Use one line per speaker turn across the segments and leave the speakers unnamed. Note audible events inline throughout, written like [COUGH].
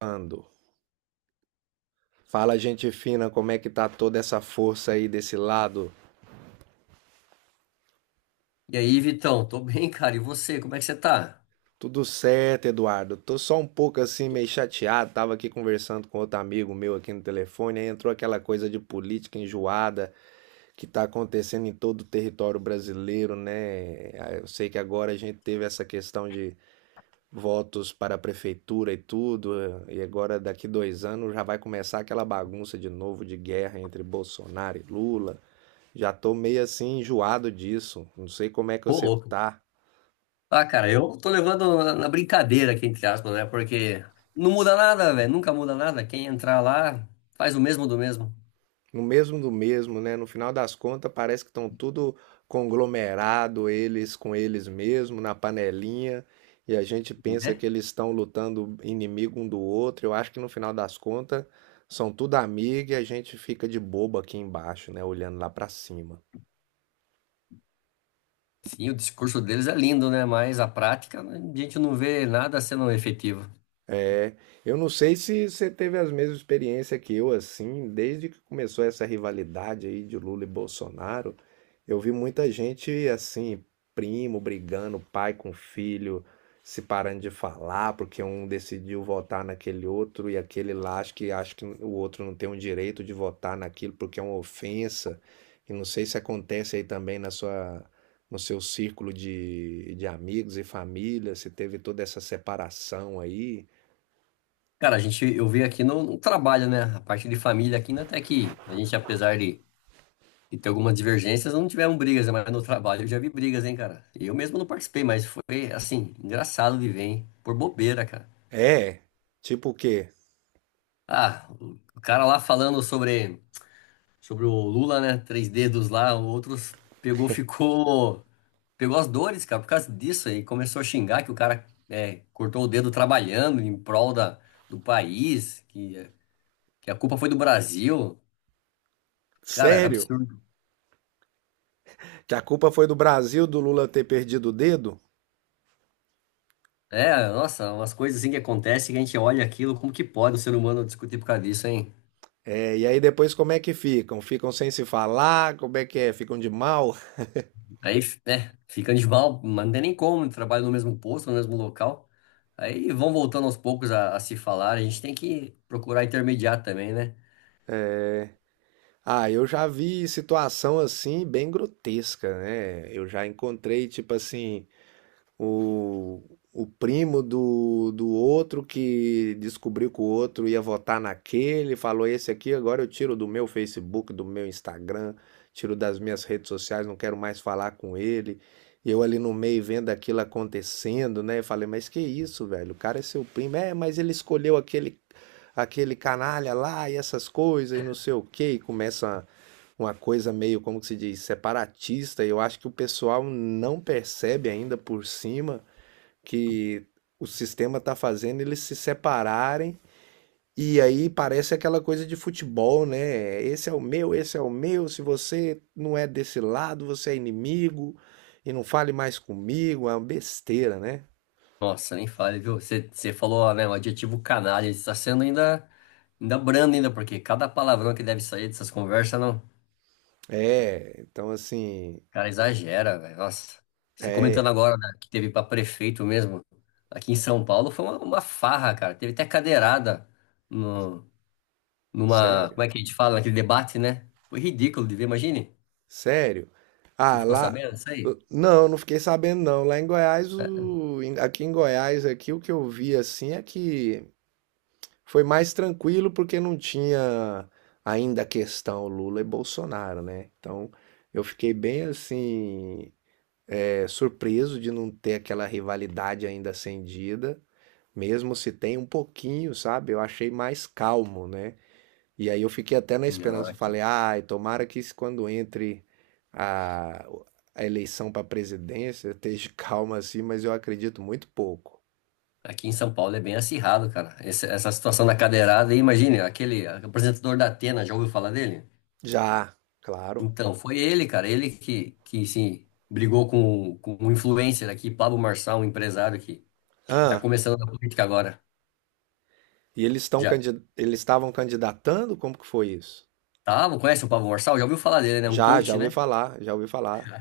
Ando. Fala, gente fina, como é que tá toda essa força aí desse lado?
E aí, Vitão, tô bem, cara. E você, como é que você tá?
Tudo certo, Eduardo. Tô só um pouco assim, meio chateado. Tava aqui conversando com outro amigo meu aqui no telefone, aí entrou aquela coisa de política enjoada que tá acontecendo em todo o território brasileiro, né? Ah, eu sei que agora a gente teve essa questão de votos para a prefeitura e tudo, e agora daqui 2 anos já vai começar aquela bagunça de novo de guerra entre Bolsonaro e Lula. Já tô meio assim enjoado disso. Não sei como é que
Ô,
você
louco.
tá.
Ah, cara, eu tô levando na brincadeira aqui, entre aspas, né? Porque não muda nada, velho. Nunca muda nada. Quem entrar lá faz o mesmo do mesmo,
No mesmo do mesmo, né? No final das contas, parece que estão tudo conglomerado, eles com eles mesmo, na panelinha, e a gente pensa que
né?
eles estão lutando inimigo um do outro. Eu acho que no final das contas são tudo amigo e a gente fica de bobo aqui embaixo, né? Olhando lá pra cima.
Sim, o discurso deles é lindo, né? Mas a prática, né, a gente não vê nada sendo efetivo.
É, eu não sei se você teve as mesmas experiências que eu, assim, desde que começou essa rivalidade aí de Lula e Bolsonaro, eu vi muita gente, assim, primo brigando, pai com filho, se parando de falar, porque um decidiu votar naquele outro e aquele lá acha que o outro não tem o direito de votar naquilo porque é uma ofensa. E não sei se acontece aí também no seu círculo de amigos e família, se teve toda essa separação aí.
Cara, a gente, eu vi aqui no trabalho, né? A parte de família aqui, né? Até que a gente, apesar de e tem algumas divergências, não tiveram brigas, né? Mas no trabalho eu já vi brigas, hein, cara. Eu mesmo não participei, mas foi, assim, engraçado de ver, hein? Por bobeira, cara.
É? Tipo o quê?
Ah, o cara lá falando sobre, sobre o Lula, né? Três dedos lá, outros pegou, ficou. Pegou as dores, cara, por causa disso aí. Começou a xingar que o cara é, cortou o dedo trabalhando em prol da, do país, que a culpa foi do Brasil. Cara, é
Sério?
absurdo.
Que a culpa foi do Brasil do Lula ter perdido o dedo?
É, nossa, umas coisas assim que acontecem que a gente olha aquilo, como que pode o ser humano discutir por causa disso, hein?
É, e aí depois como é que ficam? Ficam sem se falar? Como é que é? Ficam de mal?
Aí, né, fica de mal, mas não tem nem como, trabalha no mesmo posto, no mesmo local. Aí vão voltando aos poucos a se falar, a gente tem que procurar intermediar também, né?
Ah, eu já vi situação assim bem grotesca, né? Eu já encontrei, tipo assim, O, o primo do outro que descobriu que o outro ia votar naquele, falou: Esse aqui agora eu tiro do meu Facebook, do meu Instagram, tiro das minhas redes sociais, não quero mais falar com ele. E eu ali no meio vendo aquilo acontecendo, né? Eu falei: Mas que isso, velho? O cara é seu primo. É, mas ele escolheu aquele canalha lá e essas coisas e não sei o quê. E começa uma coisa meio, como que se diz, separatista. E eu acho que o pessoal não percebe ainda por cima que o sistema tá fazendo eles se separarem. E aí parece aquela coisa de futebol, né? Esse é o meu, esse é o meu. Se você não é desse lado, você é inimigo e não fale mais comigo. É uma besteira, né?
Nossa, nem fale, viu? Você falou, né, o adjetivo canalha, está sendo ainda, ainda brando ainda, porque cada palavrão que deve sair dessas conversas, não.
É, então assim,
Cara, exagera, velho. Nossa, você comentando
é
agora, né, que teve pra prefeito mesmo, aqui em São Paulo, foi uma farra, cara. Teve até cadeirada no, numa. Como
sério,
é que a gente fala? Naquele debate, né? Foi ridículo de ver, imagine.
sério.
Você
Ah,
ficou
lá,
sabendo disso aí?
não, não fiquei sabendo não. Lá em Goiás, aqui em Goiás, aqui o que eu vi assim é que foi mais tranquilo porque não tinha ainda a questão Lula e Bolsonaro, né? Então eu fiquei bem assim, é, surpreso de não ter aquela rivalidade ainda acendida, mesmo se tem um pouquinho, sabe? Eu achei mais calmo, né? E aí eu fiquei até na
Não,
esperança, eu
aqui,
falei, ai, tomara que isso quando entre a, a eleição para presidência esteja [LAUGHS] calma assim, mas eu acredito muito pouco.
aqui em São Paulo é bem acirrado, cara. Esse- essa situação da cadeirada aí, imagine, aquele apresentador da Atena, já ouviu falar dele?
Já, claro.
Então, foi ele, cara, ele que sim, brigou com um influencer aqui, Pablo Marçal, um empresário que tá
Ah.
começando na política agora.
E eles estão
Já
eles estavam candidatando? Como que foi isso?
tá, conhece o Pablo Marçal? Já ouviu falar dele, né? Um
Já, já
coach,
ouvi
né?
falar. Já ouvi falar.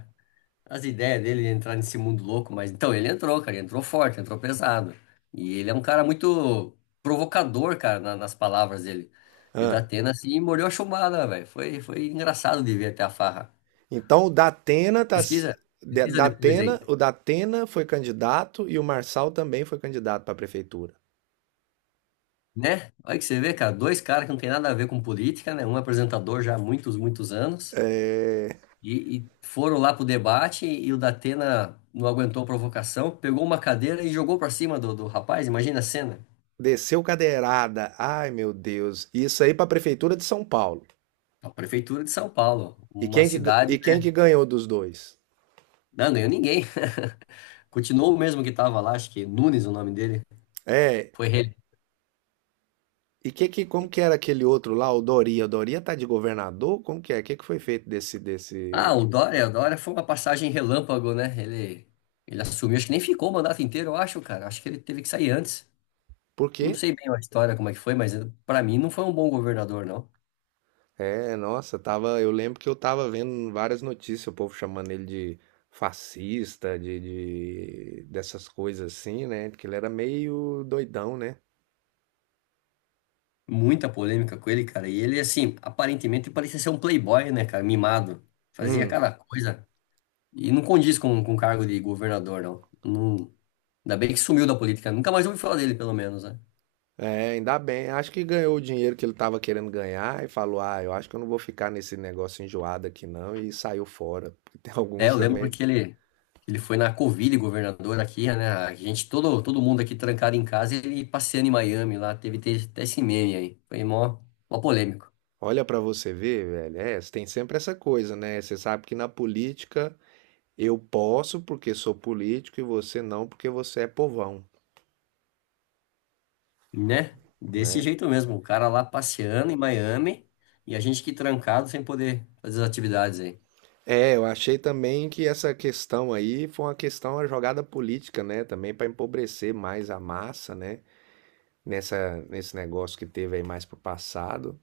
As ideias dele de entrar nesse mundo louco, mas então ele entrou, cara, ele entrou forte, entrou pesado. E ele é um cara muito provocador, cara, na- nas palavras dele. E o
Ah,
Datena, assim, mordeu a chumbada, velho. Foi, foi engraçado de ver até a farra.
então o Datena tá
Pesquisa, pesquisa depois, hein?
O Datena foi candidato e o Marçal também foi candidato para a prefeitura.
Né? Olha que você vê, cara, dois caras que não tem nada a ver com política, né? Um é apresentador já há muitos, muitos anos, e foram lá pro debate e o Datena não aguentou a provocação, pegou uma cadeira e jogou pra cima do, do rapaz, imagina a cena.
Desceu cadeirada. Ai, meu Deus. Isso aí para a prefeitura de São Paulo.
A prefeitura de São Paulo,
E
uma
quem e
cidade,
quem
né?
que ganhou dos dois?
Não ganhou ninguém. [LAUGHS] Continuou o mesmo que tava lá, acho que Nunes o nome dele,
É,
foi ele.
e que como que era aquele outro lá, o Doria? O Doria tá de governador? Como que é? O que que foi feito
Ah,
desse?
O Dória foi uma passagem relâmpago, né? Ele assumiu, acho que nem ficou o mandato inteiro, eu acho, cara. Acho que ele teve que sair antes.
Por quê?
Não sei bem a história, como é que foi, mas pra mim não foi um bom governador, não.
É, nossa, tava, eu lembro que eu tava vendo várias notícias, o povo chamando ele de fascista, dessas coisas assim, né? Porque ele era meio doidão, né?
Muita polêmica com ele, cara. E ele, assim, aparentemente parecia ser um playboy, né, cara? Mimado. Fazia
Hum,
cada coisa. E não condiz com o cargo de governador, não. Não- Ainda bem que sumiu da política. Nunca mais ouvi falar dele, pelo menos, né?
é, ainda bem. Acho que ganhou o dinheiro que ele tava querendo ganhar e falou: "Ah, eu acho que eu não vou ficar nesse negócio enjoado aqui não" e saiu fora. Porque tem [LAUGHS]
É,
alguns
eu lembro
também.
que ele foi na Covid, governador aqui, né? A gente, todo, todo mundo aqui trancado em casa, ele passeando em Miami lá. Teve até até esse meme aí. Foi mó, mó polêmico.
Olha pra você ver, velho, é, tem sempre essa coisa, né? Você sabe que na política eu posso porque sou político e você não porque você é povão,
Né? Desse
né?
jeito mesmo, o cara lá passeando em Miami e a gente aqui trancado sem poder fazer as atividades aí.
É, eu achei também que essa questão aí foi uma questão, uma jogada política, né? Também para empobrecer mais a massa, né? Nesse negócio que teve aí mais pro passado.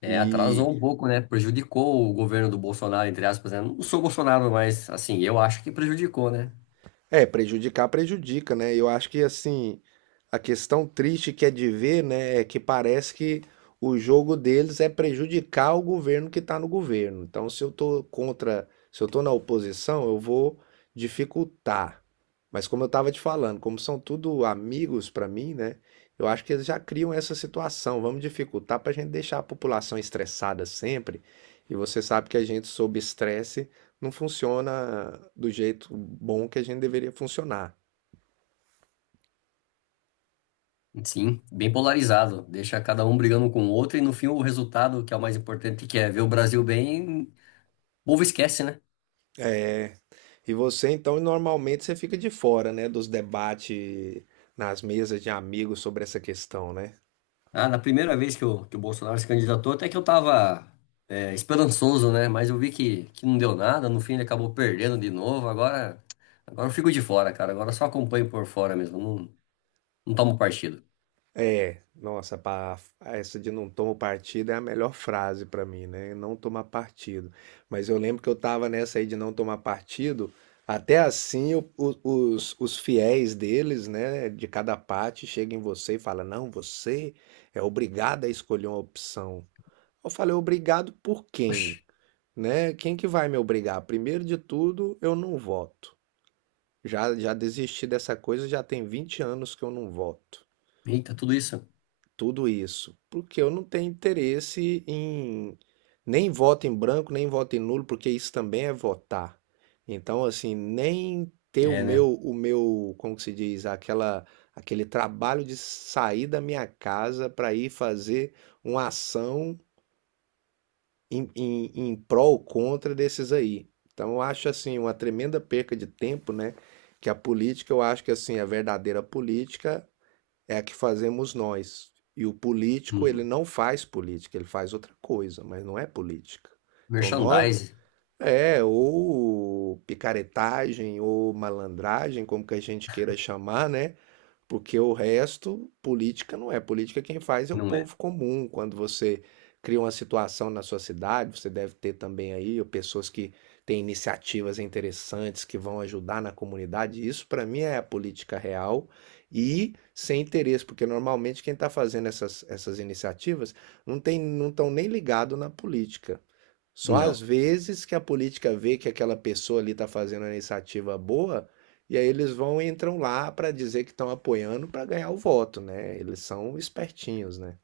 É, atrasou
e
um pouco, né? Prejudicou o governo do Bolsonaro, entre aspas, né? Não sou Bolsonaro, mas assim, eu acho que prejudicou, né?
É, prejudicar prejudica, né? Eu acho que assim, a questão triste que é de ver, né, é que parece que o jogo deles é prejudicar o governo que está no governo. Então, se eu tô contra, se eu tô na oposição, eu vou dificultar. Mas como eu estava te falando, como são tudo amigos para mim, né? Eu acho que eles já criam essa situação. Vamos dificultar para a gente deixar a população estressada sempre. E você sabe que a gente sob estresse não funciona do jeito bom que a gente deveria funcionar.
Sim, bem polarizado. Deixa cada um brigando com o outro e no fim o resultado, que é o mais importante, que é ver o Brasil bem, o povo esquece, né?
é E você, então, normalmente você fica de fora, né, dos debates nas mesas de amigos sobre essa questão, né?
Ah, na primeira vez que o Bolsonaro se candidatou, até que eu tava esperançoso, né? Mas eu vi que não deu nada, no fim ele acabou perdendo de novo. Agora, agora eu fico de fora, cara. Agora eu só acompanho por fora mesmo, não, não tomo partido.
É, nossa, essa de não tomo partido é a melhor frase pra mim, né? Não tomar partido. Mas eu lembro que eu tava nessa aí de não tomar partido, até assim os fiéis deles, né, de cada parte, chegam em você e falam: não, você é obrigado a escolher uma opção. Eu falei, obrigado por
Oxi,
quem? Né? Quem que vai me obrigar? Primeiro de tudo, eu não voto. Já, já desisti dessa coisa, já tem 20 anos que eu não voto.
eita, tudo isso?
Tudo isso. Porque eu não tenho interesse em nem voto em branco, nem voto em nulo, porque isso também é votar. Então, assim, nem ter
É, né?
o meu, como que se diz, aquela, aquele trabalho de sair da minha casa para ir fazer uma ação em prol ou contra desses aí. Então, eu acho assim uma tremenda perca de tempo, né? Que a política, eu acho que assim a verdadeira política é a que fazemos nós. E o político, ele
Hum,
não faz política, ele faz outra coisa, mas não é política. Então, nós
merchandise,
é ou picaretagem ou malandragem, como que a gente queira chamar, né? Porque o resto, política não é. Política quem faz é o
não é?
povo comum. Quando você cria uma situação na sua cidade, você deve ter também aí pessoas que têm iniciativas interessantes que vão ajudar na comunidade. Isso para mim é a política real e sem interesse, porque normalmente quem está fazendo essas iniciativas não tem, não estão nem ligado na política. Só às
Não,
vezes que a política vê que aquela pessoa ali está fazendo uma iniciativa boa, e aí eles vão e entram lá para dizer que estão apoiando para ganhar o voto, né? Eles são espertinhos, né?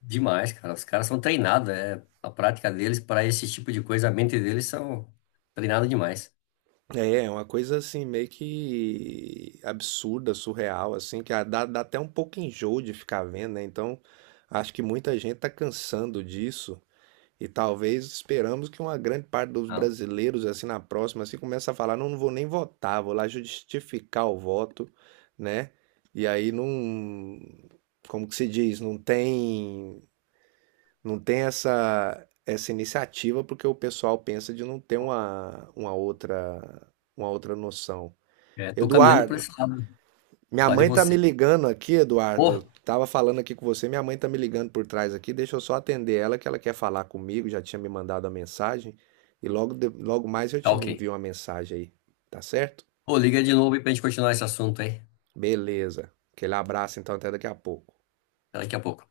demais, cara. Os caras são treinados, é a prática deles para esse tipo de coisa, a mente deles são treinada demais.
É, é uma coisa assim meio que absurda, surreal, assim, que ah, dá até um pouco enjoo de ficar vendo, né? Então, acho que muita gente tá cansando disso. E talvez esperamos que uma grande parte dos
Ah,
brasileiros, assim, na próxima, assim, comece a falar, não, não vou nem votar, vou lá justificar o voto, né? E aí não, como que se diz, não tem essa iniciativa porque o pessoal pensa de não ter uma outra noção.
é, tô caminhando para
Eduardo,
esse lado,
minha
lá de
mãe tá me
você.
ligando aqui, Eduardo.
Oh,
Tava falando aqui com você, minha mãe tá me ligando por trás aqui. Deixa eu só atender ela, que ela quer falar comigo. Já tinha me mandado a mensagem. E logo, logo mais eu
tá
te
ok.
envio uma mensagem aí. Tá certo?
Pô, liga de novo aí pra gente continuar esse assunto aí.
Beleza. Aquele abraço, então, até daqui a pouco.
Daqui a pouco.